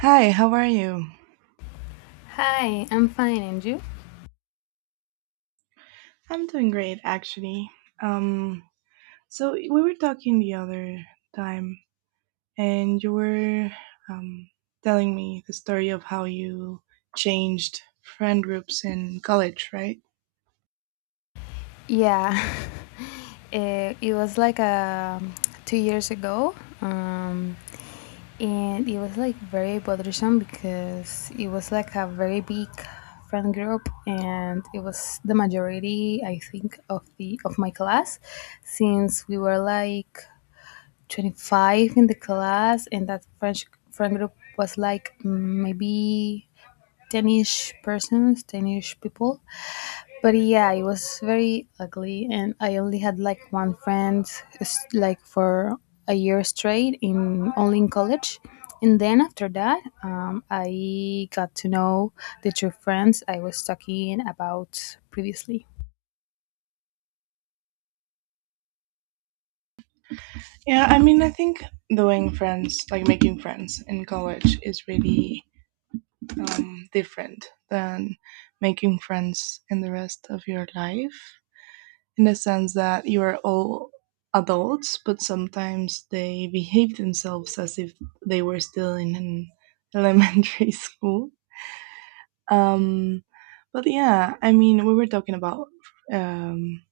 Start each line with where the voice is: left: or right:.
right: Hi, how are you?
left: Hi, I'm fine, and you?
right: I'm doing great, actually. Um, so we were talking the other time, and you were um, telling me the story of how you changed friend groups in college, right?
left: Yeah, it was like 2 years ago, um, and it was like very bothersome because it was like a very big friend group, and it was the majority, I think, of my class, since we were like 25 in the class, and that French friend group was like maybe ten ish persons, ten ish people. But yeah, it was very ugly, and I only had like one friend, like for a year straight in college, and then after that, I got to know the true friends I was talking about previously.
right: Yeah, I mean, I think doing friends, like making friends in college, is really different than making friends in the rest of your life, in the sense that you are all adults, but sometimes they behave themselves as if they were still in an elementary school. Um, but yeah, I mean, we were talking about um,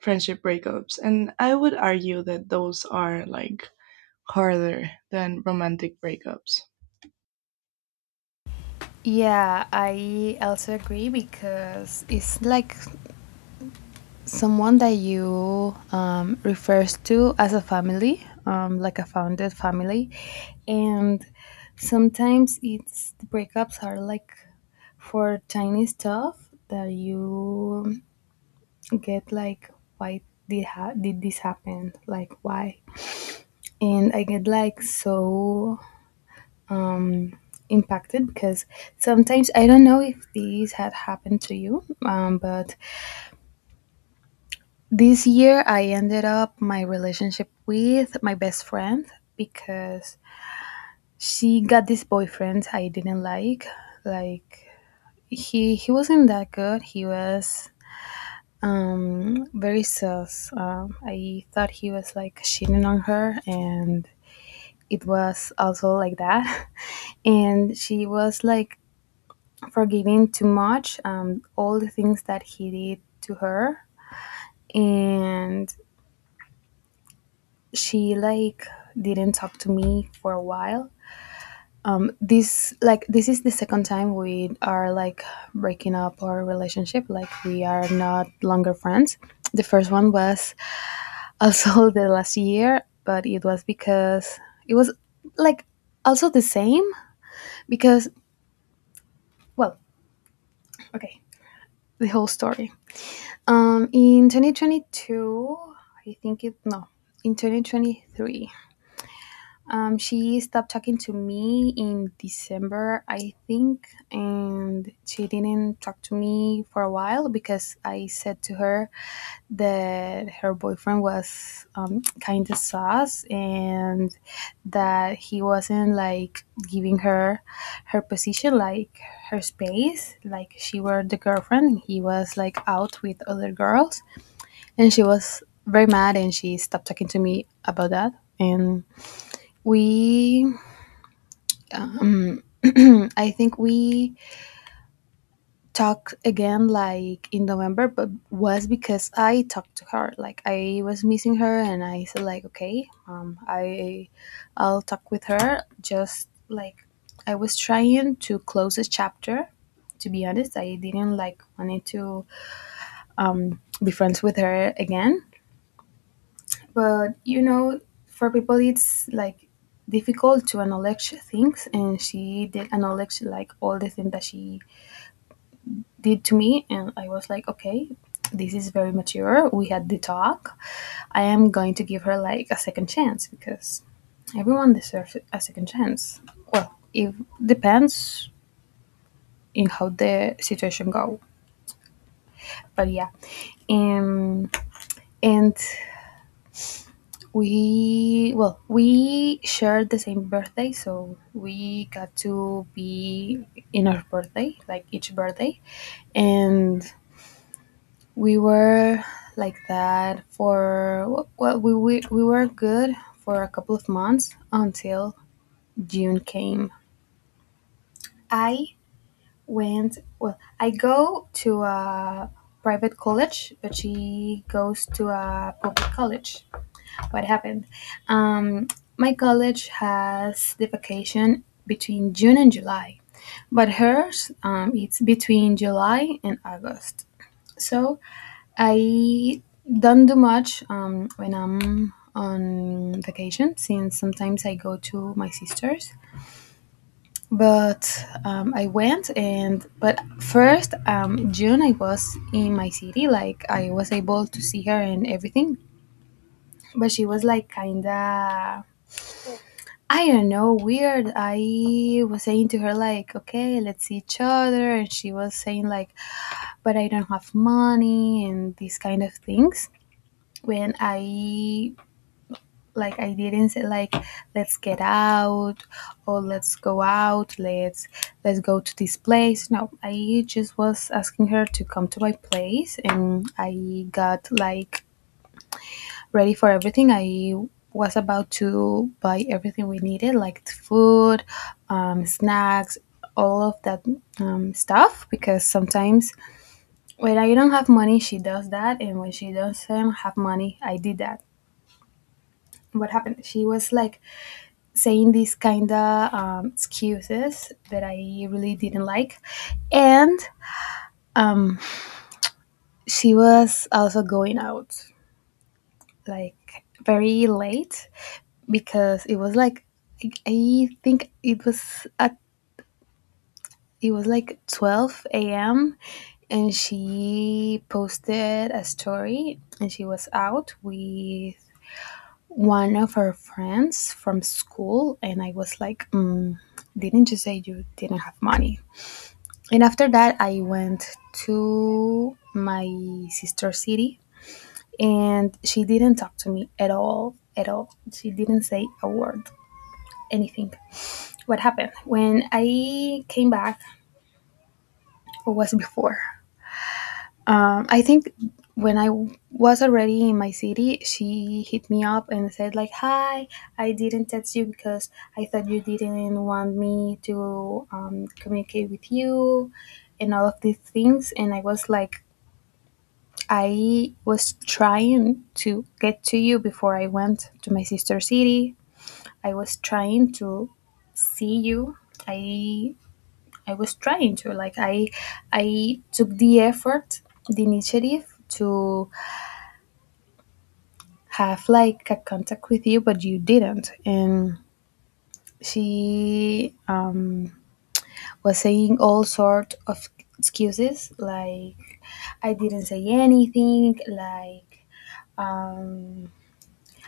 right: friendship breakups, and I would argue that those are like harder than romantic breakups.
left: Yeah, I also agree because it's like someone that you refers to as a family, like a founded family, and sometimes it's the breakups are like for tiny stuff that you get like, why did did this happen? Like why? And I get like so um, impacted because sometimes I don't know if these had happened to you, but this year, I ended up my relationship with my best friend because she got this boyfriend I didn't like. Like he wasn't that good. He was very sus. I thought he was like cheating on her, and it was also like that. And she was like forgiving too much. All the things that he did to her, and she like didn't talk to me for a while. This is the second time we are like breaking up our relationship, like we are not longer friends. The first one was also the last year, but it was because it was like also the same because, well, okay, the whole story. In 2022, I think. It no in 2023, she stopped talking to me in December, I think, and she didn't talk to me for a while because I said to her that her boyfriend was kind of sus and that he wasn't like giving her her position, like her space, like she were the girlfriend. He was like out with other girls, and she was very mad and she stopped talking to me about that. And we, I think we talked again like in November, but was because I talked to her. Like I was missing her, and I said like, okay, I'll talk with her. Just like I was trying to close a chapter. To be honest, I didn't like wanted to be friends with her again. But for people, it's like difficult to acknowledge things, and she did acknowledge like all the things that she did to me, and I was like, okay, this is very mature. We had the talk. I am going to give her like a second chance because everyone deserves a second chance. Well, it depends in how the situation go, but yeah, um, and we shared the same birthday, so we got to be in our birthday, like each birthday. And we were like that for, well, we were good for a couple of months until June came. I went Well, I go to a private college, but she goes to a public college. What happened? Um, my college has the vacation between June and July, but hers it's between July and August. So I don't do much when I'm on vacation, since sometimes I go to my sister's. But I went, and but first, June I was in my city, like I was able to see her and everything. But she was like kinda, I don't know, weird. I was saying to her like, okay, let's see each other, and she was saying like, but I don't have money and these kind of things. When I, like, I didn't say like, let's get out or let's go out, let's go to this place. No, I just was asking her to come to my place, and I got like ready for everything. I was about to buy everything we needed, like the food, snacks, all of that stuff, because sometimes when I don't have money, she does that, and when she doesn't have money, I did that. What happened, she was like saying these kind of excuses that I really didn't like. And um, she was also going out like very late because it was like I think it was at, it was like, 12 a.m., and she posted a story and she was out with one of her friends from school, and I was like, mm, didn't you say you didn't have money? And after that, I went to my sister city, and she didn't talk to me at all, at all. She didn't say a word, anything. What happened when I came back, or was before, I think, when I was already in my city, she hit me up and said like, hi, I didn't text you because I thought you didn't want me to communicate with you and all of these things. And I was like, I was trying to get to you before I went to my sister city. I was trying to see you. I I was trying to, like, I took the effort, the initiative, to have like a contact with you, but you didn't. And she was saying all sort of excuses, like, I didn't say anything, like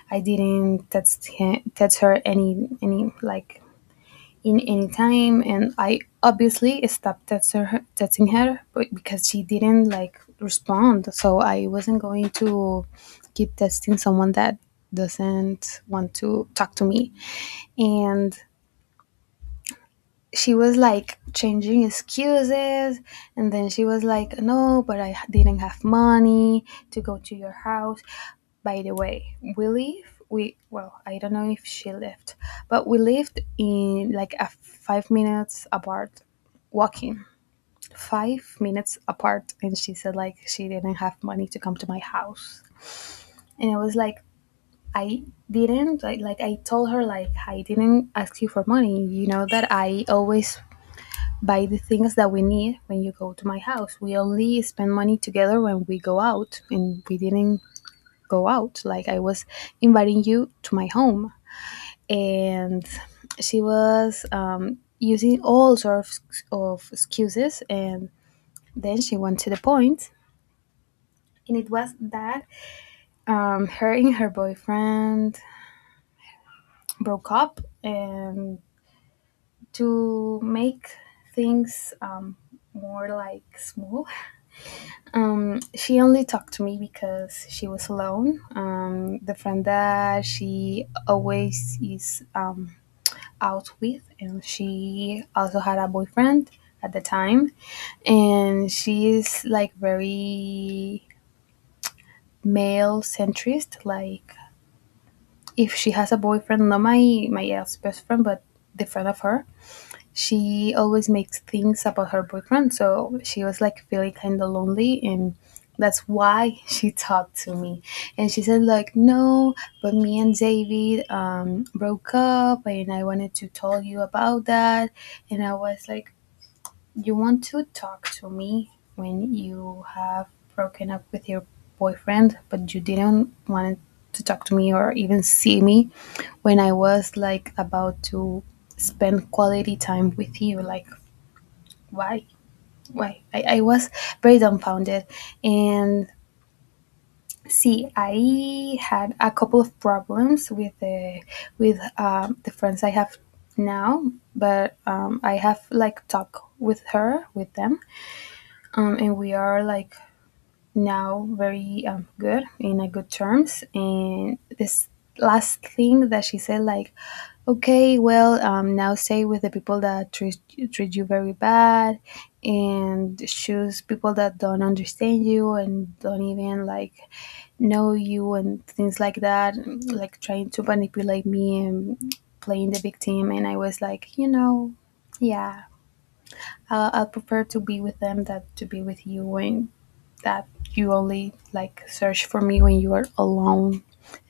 left: I didn't text him, text her, any like, in any time, and I obviously stopped texting her, but because she didn't like respond, so I wasn't going to keep texting someone that doesn't want to talk to me, and she was like changing excuses. And then she was like, no, but I didn't have money to go to your house. By the way, we live, we, well, I don't know if she lived, but we lived in like a 5 minutes apart, walking, 5 minutes apart. And she said like she didn't have money to come to my house, and I was like, I didn't like I told her, like I didn't ask you for money, you know that I always buy the things that we need when you go to my house. We only spend money together when we go out, and we didn't go out. Like I was inviting you to my home, and she was using all sorts of excuses, and then she went to the point, and it was that her and her boyfriend broke up, and to make things more like smooth, she only talked to me because she was alone. The friend that she always is out with, and she also had a boyfriend at the time, and she is like very male centrist. Like if she has a boyfriend, not my ex best friend, but the friend of her, she always makes things about her boyfriend, so she was like feeling kind of lonely, and that's why she talked to me. And she said like, no, but me and David broke up and I wanted to tell you about that. And I was like, you want to talk to me when you have broken up with your boyfriend, but you didn't want to talk to me or even see me when I was like about to spend quality time with you? Like why, why? I was very dumbfounded. And see, I had a couple of problems with the friends I have now, but I have like talked with her, with them, and we are like now very good, in a good terms, and this last thing that she said, like, okay, well, now stay with the people that treat you very bad, and choose people that don't understand you and don't even like know you and things like that. And, like, trying to manipulate me and playing the victim, and I was like, you know, yeah, I'll prefer to be with them than to be with you, and that you only like search for me when you are alone,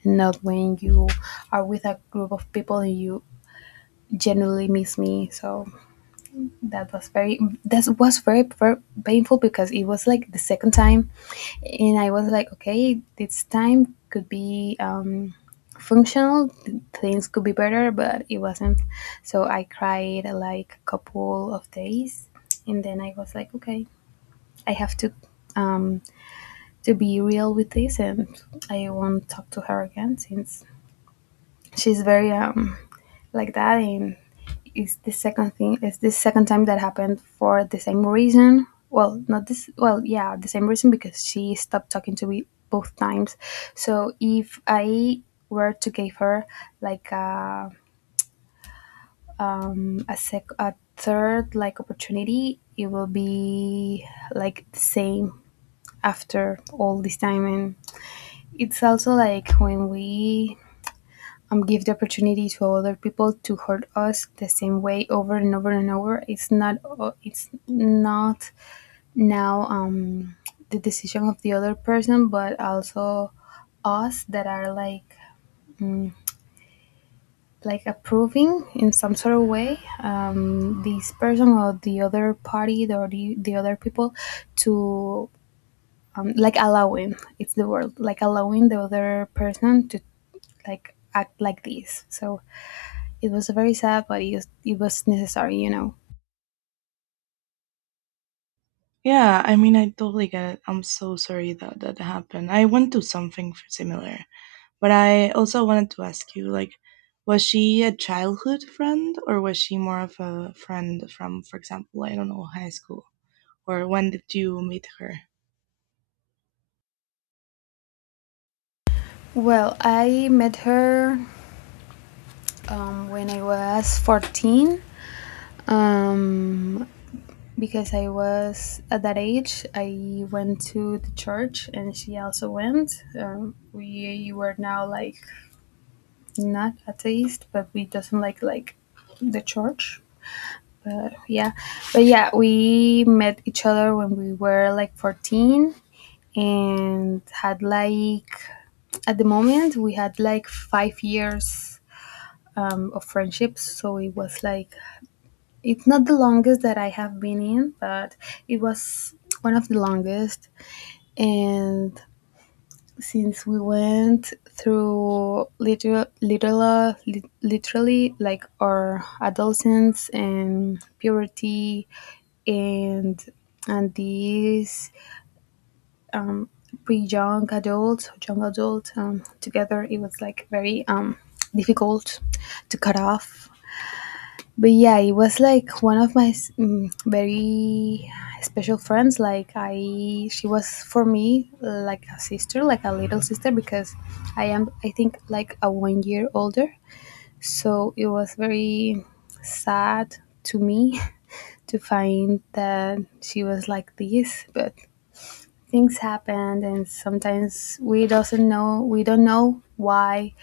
left: not when you are with a group of people and you genuinely miss me. So that was very, that was very, very painful because it was like the second time, and I was like, okay, this time could be functional, things could be better, but it wasn't. So I cried like a couple of days, and then I was like, okay, I have um, to be real with this, and I won't talk to her again since she's very like that. And it's the second thing. It's the second time that happened for the same reason. Well, not this. Well, yeah, the same reason because she stopped talking to me both times. So if I were to give her like a a third, like, opportunity, it will be like the same after all this time. And it's also like when we give the opportunity to other people to hurt us the same way over and over and over, it's not now, the decision of the other person, but also us that are like, mm, like, approving in some sort of way, this person or the other party or the other people to, like, allowing, it's the word, like, allowing the other person to like act like this. So it was very sad, but it was necessary, you know.
right: Yeah, I mean, I totally get it. I'm so sorry that that happened. I went to something similar. But I also wanted to ask you, like, was she a childhood friend or was she more of a friend from, for example, I don't know, high school? Or when did you meet her?
left: Well, I met her when I was 14, um, because I was at that age. I went to the church and she also went. We were now like not atheist, but we doesn't like the church. But yeah, but yeah, we met each other when we were like 14 and had like, at the moment, we had like 5 years of friendships. So it was like, it's not the longest that I have been in, but it was one of the longest. And since we went through literally like our adolescence and puberty, and this pre young adult, young adult, together, it was like very difficult to cut off. But yeah, it was like one of my very special friends. Like, I, she was for me like a sister, like a little sister, because I am, I think, like a 1 year older. So it was very sad to me to find that she was like this. But things happen and sometimes we don't know why,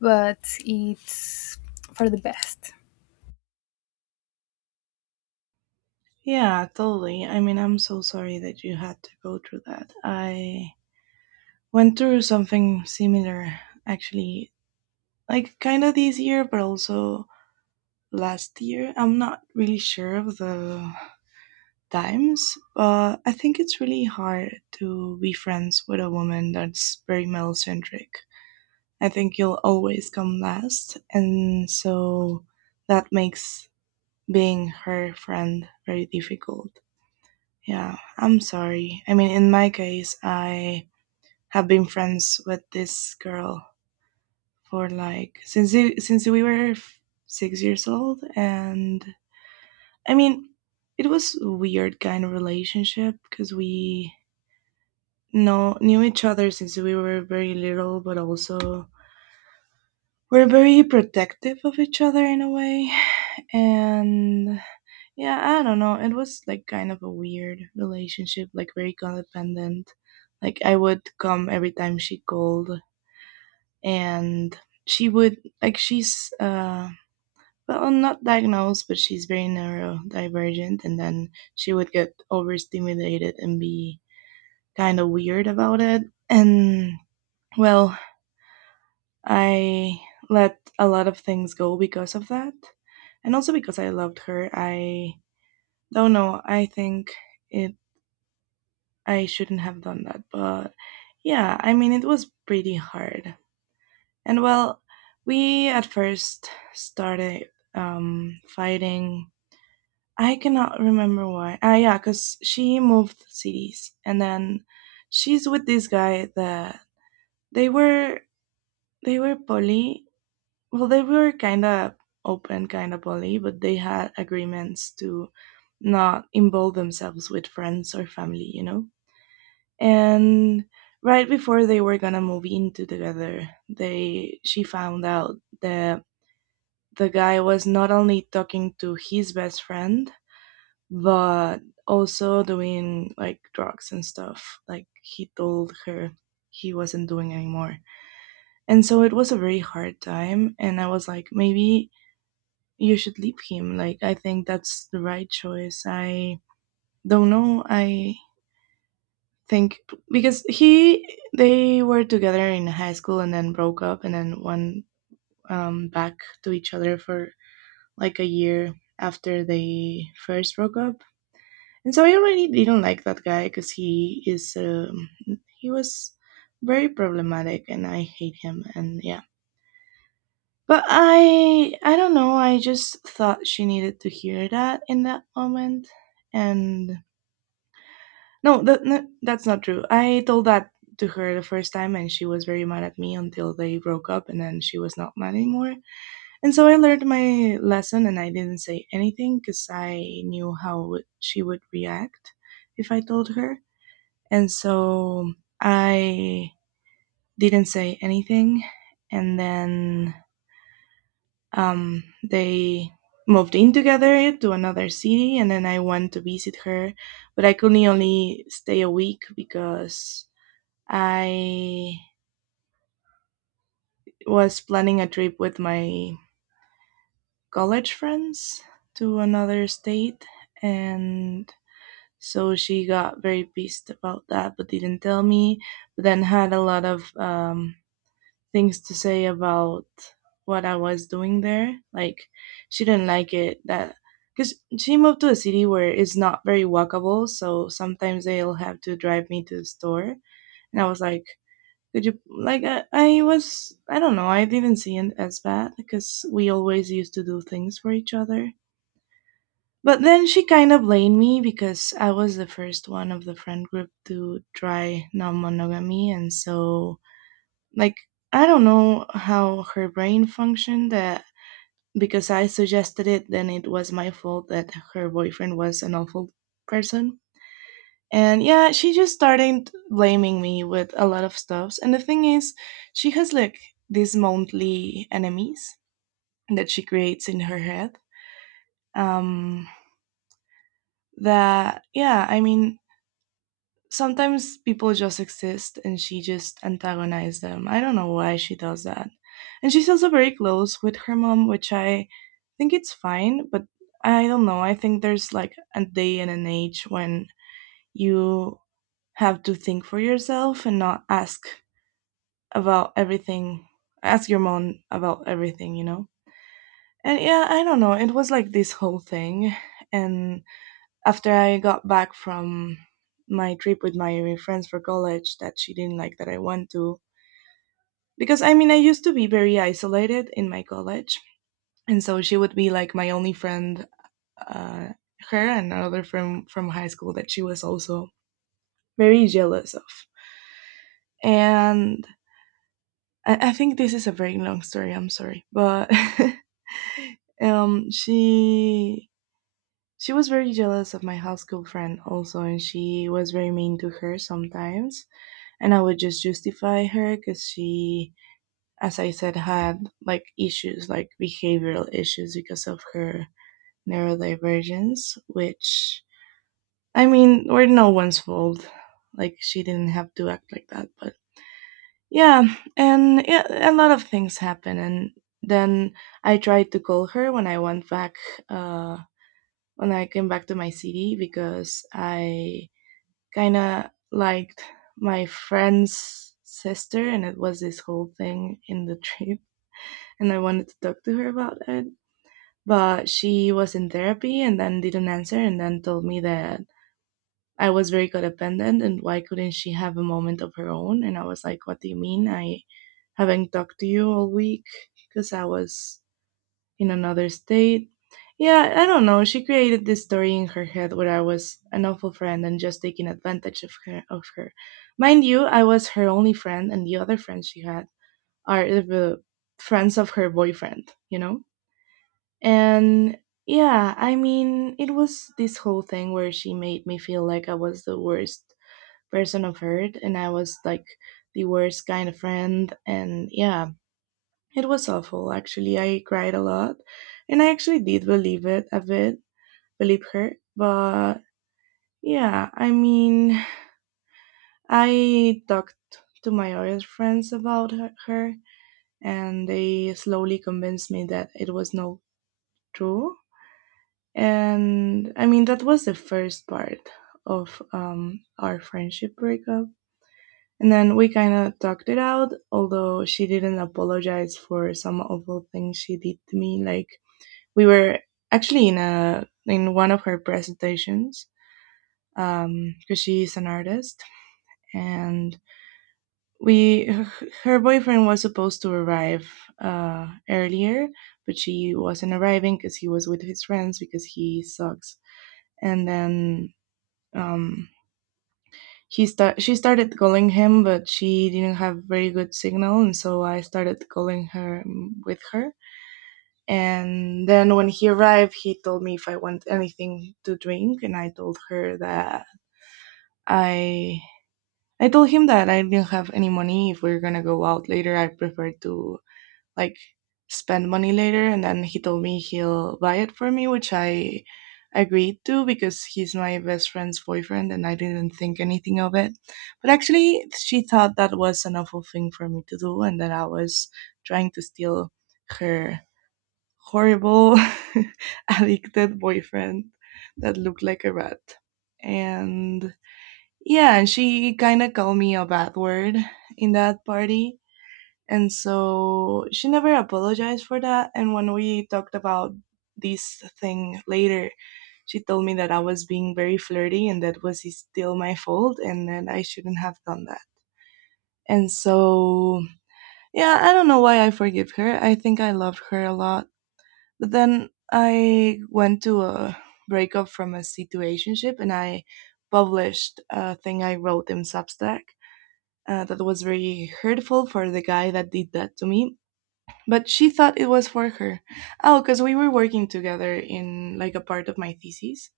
left: but it's for the best.
right: Yeah, totally. I mean, I'm so sorry that you had to go through that. I went through something similar, actually, like kind of this year, but also last year. I'm not really sure of the times. I think it's really hard to be friends with a woman that's very male centric. I think you'll always come last, and so that makes being her friend very difficult. Yeah, I'm sorry. I mean, in my case, I have been friends with this girl for like since we were 6 years old, and I mean, it was a weird kind of relationship because we no knew each other since we were very little, but also we're very protective of each other in a way. And yeah, I don't know, it was like kind of a weird relationship, like very codependent, like I would come every time she called. And she would like, she's well, not diagnosed, but she's very neurodivergent. And then she would get overstimulated and be kind of weird about it. And well, I let a lot of things go because of that. And also because I loved her. I don't know, I think it I shouldn't have done that, but yeah, I mean it was pretty hard. And well, we at first started fighting. I cannot remember why. Ah, yeah, cuz she moved cities and then she's with this guy that they were they were poly, well, they were kind of open, kind of bully, but they had agreements to not involve themselves with friends or family, you know. And right before they were gonna move in to together, they she found out that the guy was not only talking to his best friend but also doing like drugs and stuff, like he told her he wasn't doing anymore. And so it was a very hard time, and I was like, maybe you should leave him. Like, I think that's the right choice. I don't know. I think because they were together in high school, and then broke up, and then went back to each other for like a year after they first broke up. And so I already didn't like that guy because he was very problematic, and I hate him. And yeah. But I don't know, I just thought she needed to hear that in that moment, and no, that's not true. I told that to her the first time, and she was very mad at me until they broke up, and then she was not mad anymore. And so I learned my lesson, and I didn't say anything cuz I knew how she would react if I told her. And so I didn't say anything. And then they moved in together to another city, and then I went to visit her. But I could only stay a week because I was planning a trip with my college friends to another state. And so she got very pissed about that, but didn't tell me. But then had a lot of things to say about what I was doing there. Like, she didn't like it that because she moved to a city where it's not very walkable, so sometimes they'll have to drive me to the store. And I was like, could you, like, I was, I don't know, I didn't see it as bad because we always used to do things for each other. But then she kind of blamed me because I was the first one of the friend group to try non monogamy, and so, like, I don't know how her brain functioned that, because I suggested it, then it was my fault that her boyfriend was an awful person. And yeah, she just started blaming me with a lot of stuffs. And the thing is, she has like these monthly enemies that she creates in her head. Um, that yeah, I mean, sometimes people just exist and she just antagonizes them. I don't know why she does that. And she's also very close with her mom, which I think it's fine, but I don't know, I think there's like a day and an age when you have to think for yourself and not ask about everything, ask your mom about everything, you know? And yeah, I don't know, it was like this whole thing. And after I got back from my trip with my friends for college that she didn't like that I went to. Because I mean, I used to be very isolated in my college. And so she would be like my only friend, uh, her and another friend from high school that she was also very jealous of. And I think this is a very long story, I'm sorry. But um, she. She was very jealous of my high school friend also, and she was very mean to her sometimes, and I would just justify her because she, as I said, had like issues, like behavioral issues because of her neurodivergence, which, I mean, were no one's fault. Like, she didn't have to act like that. But yeah, and yeah, a lot of things happen. And then I tried to call her when I went back, uh, when I came back to my city because I kind of liked my friend's sister, and it was this whole thing in the trip, and I wanted to talk to her about it. But she was in therapy and then didn't answer, and then told me that I was very codependent and why couldn't she have a moment of her own? And I was like, what do you mean? I haven't talked to you all week because I was in another state. Yeah, I don't know. She created this story in her head where I was an awful friend and just taking advantage of her. Of her, mind you, I was her only friend, and the other friends she had are the friends of her boyfriend, you know. And yeah, I mean, it was this whole thing where she made me feel like I was the worst person I've heard, and I was like the worst kind of friend. And yeah, it was awful, actually. I cried a lot, and I actually did believe it a bit, believe her. But yeah, I mean, I talked to my other friends about her, and they slowly convinced me that it was not true. And I mean, that was the first part of our friendship breakup. And then we kind of talked it out, although she didn't apologize for some awful things she did to me. Like, we were actually in one of her presentations, because she is an artist, and we her boyfriend was supposed to arrive earlier, but she wasn't arriving because he was with his friends because he sucks. And then um, he start she started calling him, but she didn't have very good signal, and so I started calling her, with her. And then when he arrived, he told me if I want anything to drink, and I I told him that I didn't have any money. If we are gonna go out later, I prefer to like spend money later. And then he told me he'll buy it for me, which I agreed to because he's my best friend's boyfriend, and I didn't think anything of it. But actually, she thought that was an awful thing for me to do, and that I was trying to steal her horrible addicted boyfriend that looked like a rat. And yeah, and she kind of called me a bad word in that party. And so she never apologized for that. And when we talked about this thing later, she told me that I was being very flirty, and that was still my fault, and that I shouldn't have done that. And so, yeah, I don't know why I forgive her. I think I love her a lot. But then I went to a breakup from a situationship, and I published a thing I wrote in Substack, that was very hurtful for the guy that did that to me. But she thought it was for her. Oh, because we were working together in like a part of my thesis,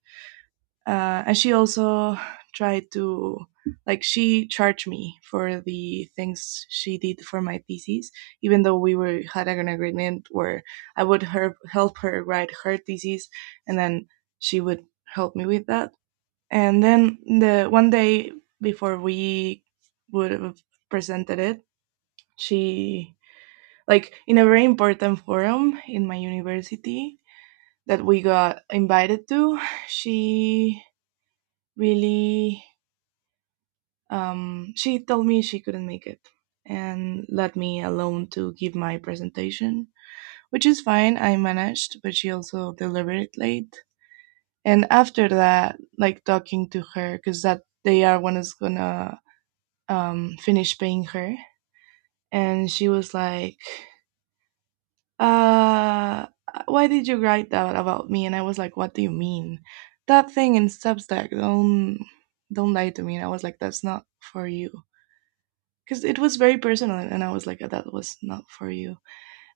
right: and she also tried to like she charged me for the things she did for my thesis, even though we were had an agreement where I would help her write her thesis, and then she would help me with that. And then the one day before we would have presented it, she, like, in a very important forum in my university that we got invited to, she really she told me she couldn't make it and let me alone to give my presentation, which is fine. I managed, but she also delivered it late. And after that, like talking to her, because that they are one is gonna finish paying her, and she was like, "Uh, why did you write that about me?" And I was like, "What do you mean? That thing in Substack? Don't lie to me." And I was like, "That's not for you." Because it was very personal, and I was like, "Oh, that was not for you."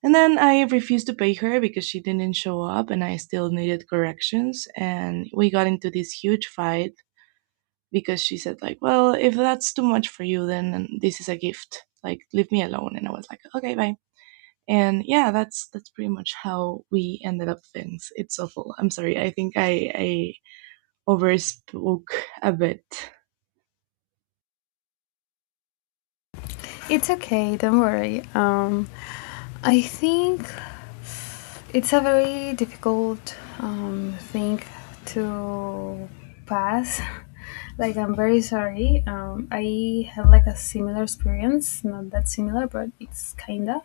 right: And then I refused to pay her because she didn't show up, and I still needed corrections, and we got into this huge fight because she said, like, well, if that's too much for you, then this is a gift, like leave me alone. And I was like, okay, bye. And yeah, that's pretty much how we ended up things. It's awful. I'm sorry, I think I overspoke a bit.
left: It's okay, don't worry. I think it's a very difficult thing to pass. Like, I'm very sorry. I had like a similar experience, not that similar, but it's kinda.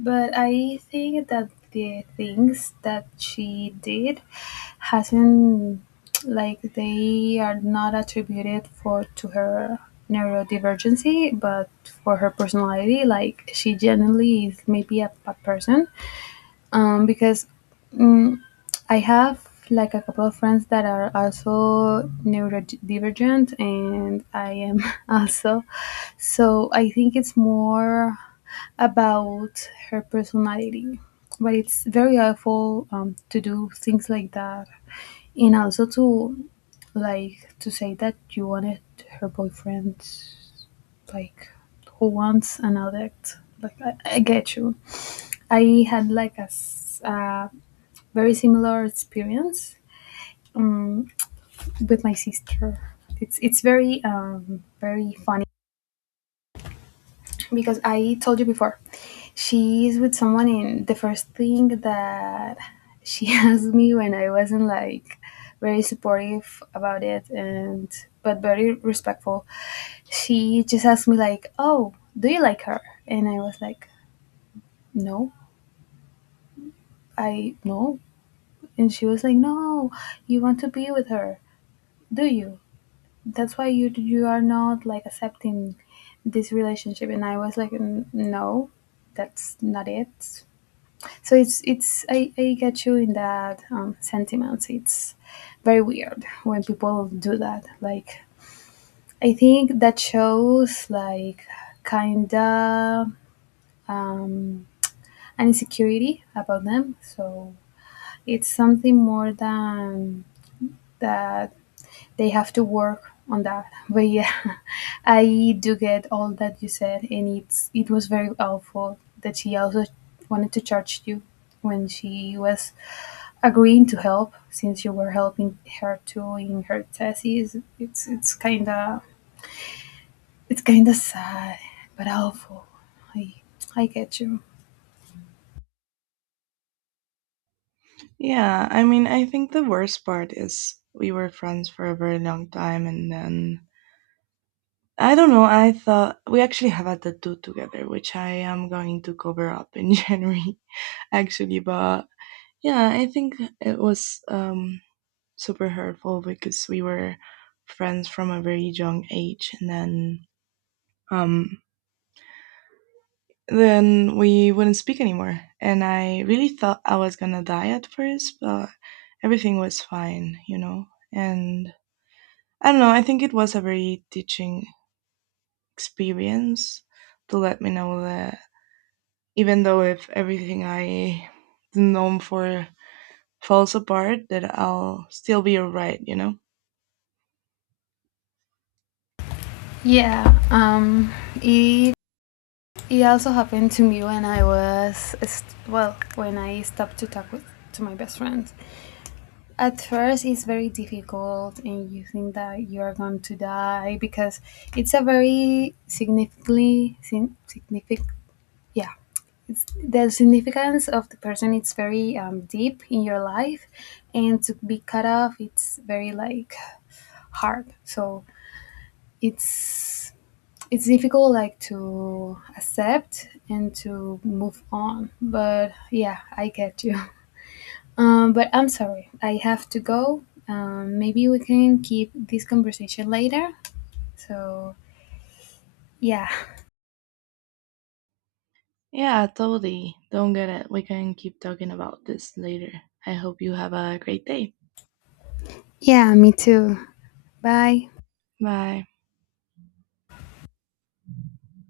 left: But I think that the things that she did hasn't, like, they are not attributed for to her neurodivergency but for her personality. Like, she generally is maybe a bad person, because, mm I have like a couple of friends that are also neurodivergent, and I am also. So I think it's more about her personality. But it's very helpful, to do things like that, and also to, like, to say that you wanted her boyfriend, like, who wants an addict. Like, I get you. I had like a very similar experience um, with my sister. It's very very funny because I told you before, she's with someone, and the first thing that she asked me when I wasn't like very supportive about it, and but very respectful, she just asked me like, "Oh, do you like her?" And I was like, "No, I no." And she was like, "No, you want to be with her, do you? That's why you are not like accepting this relationship." And I was like, "N- No, that's not it." So it's, I get you in that sentiments. It's very weird when people do that. Like, I think that shows like, kinda, um, an insecurity about them. So it's something more than that, they have to work on that. But yeah. I do get all that you said, and it's, it was very awful that she also wanted to charge you when she was agreeing to help, since you were helping her too in her thesis. It's kind of, it's kind of sad, but helpful. I I get you.
right: Yeah, I mean, I think the worst part is we were friends for a very long time, and then I don't know. I thought we actually have a tattoo together, which I am going to cover up in January, actually. But yeah, I think it was super hurtful because we were friends from a very young age. And then um, we wouldn't speak anymore. And I really thought I was gonna die at first, but everything was fine, and I don't know, I think it was a very teaching experience to let me know that even though if everything I am known for falls apart, that I'll still be alright. You know?
left: Yeah. Um. It it also happened to me when I was, well, when I stopped to talk with to my best friend. At first, it's very difficult, and you think that you are going to die because it's a very significant, yeah, the significance of the person, it's very deep in your life, and to be cut off, it's very like hard. So it's it's difficult, like, to accept and to move on. But yeah, I get you. But I'm sorry, I have to go. Maybe we can keep this conversation later. So yeah.
right: Yeah, totally. Don't get it. We can keep talking about this later. I hope you have a great day.
left: Yeah, me too. Bye.
right: Bye.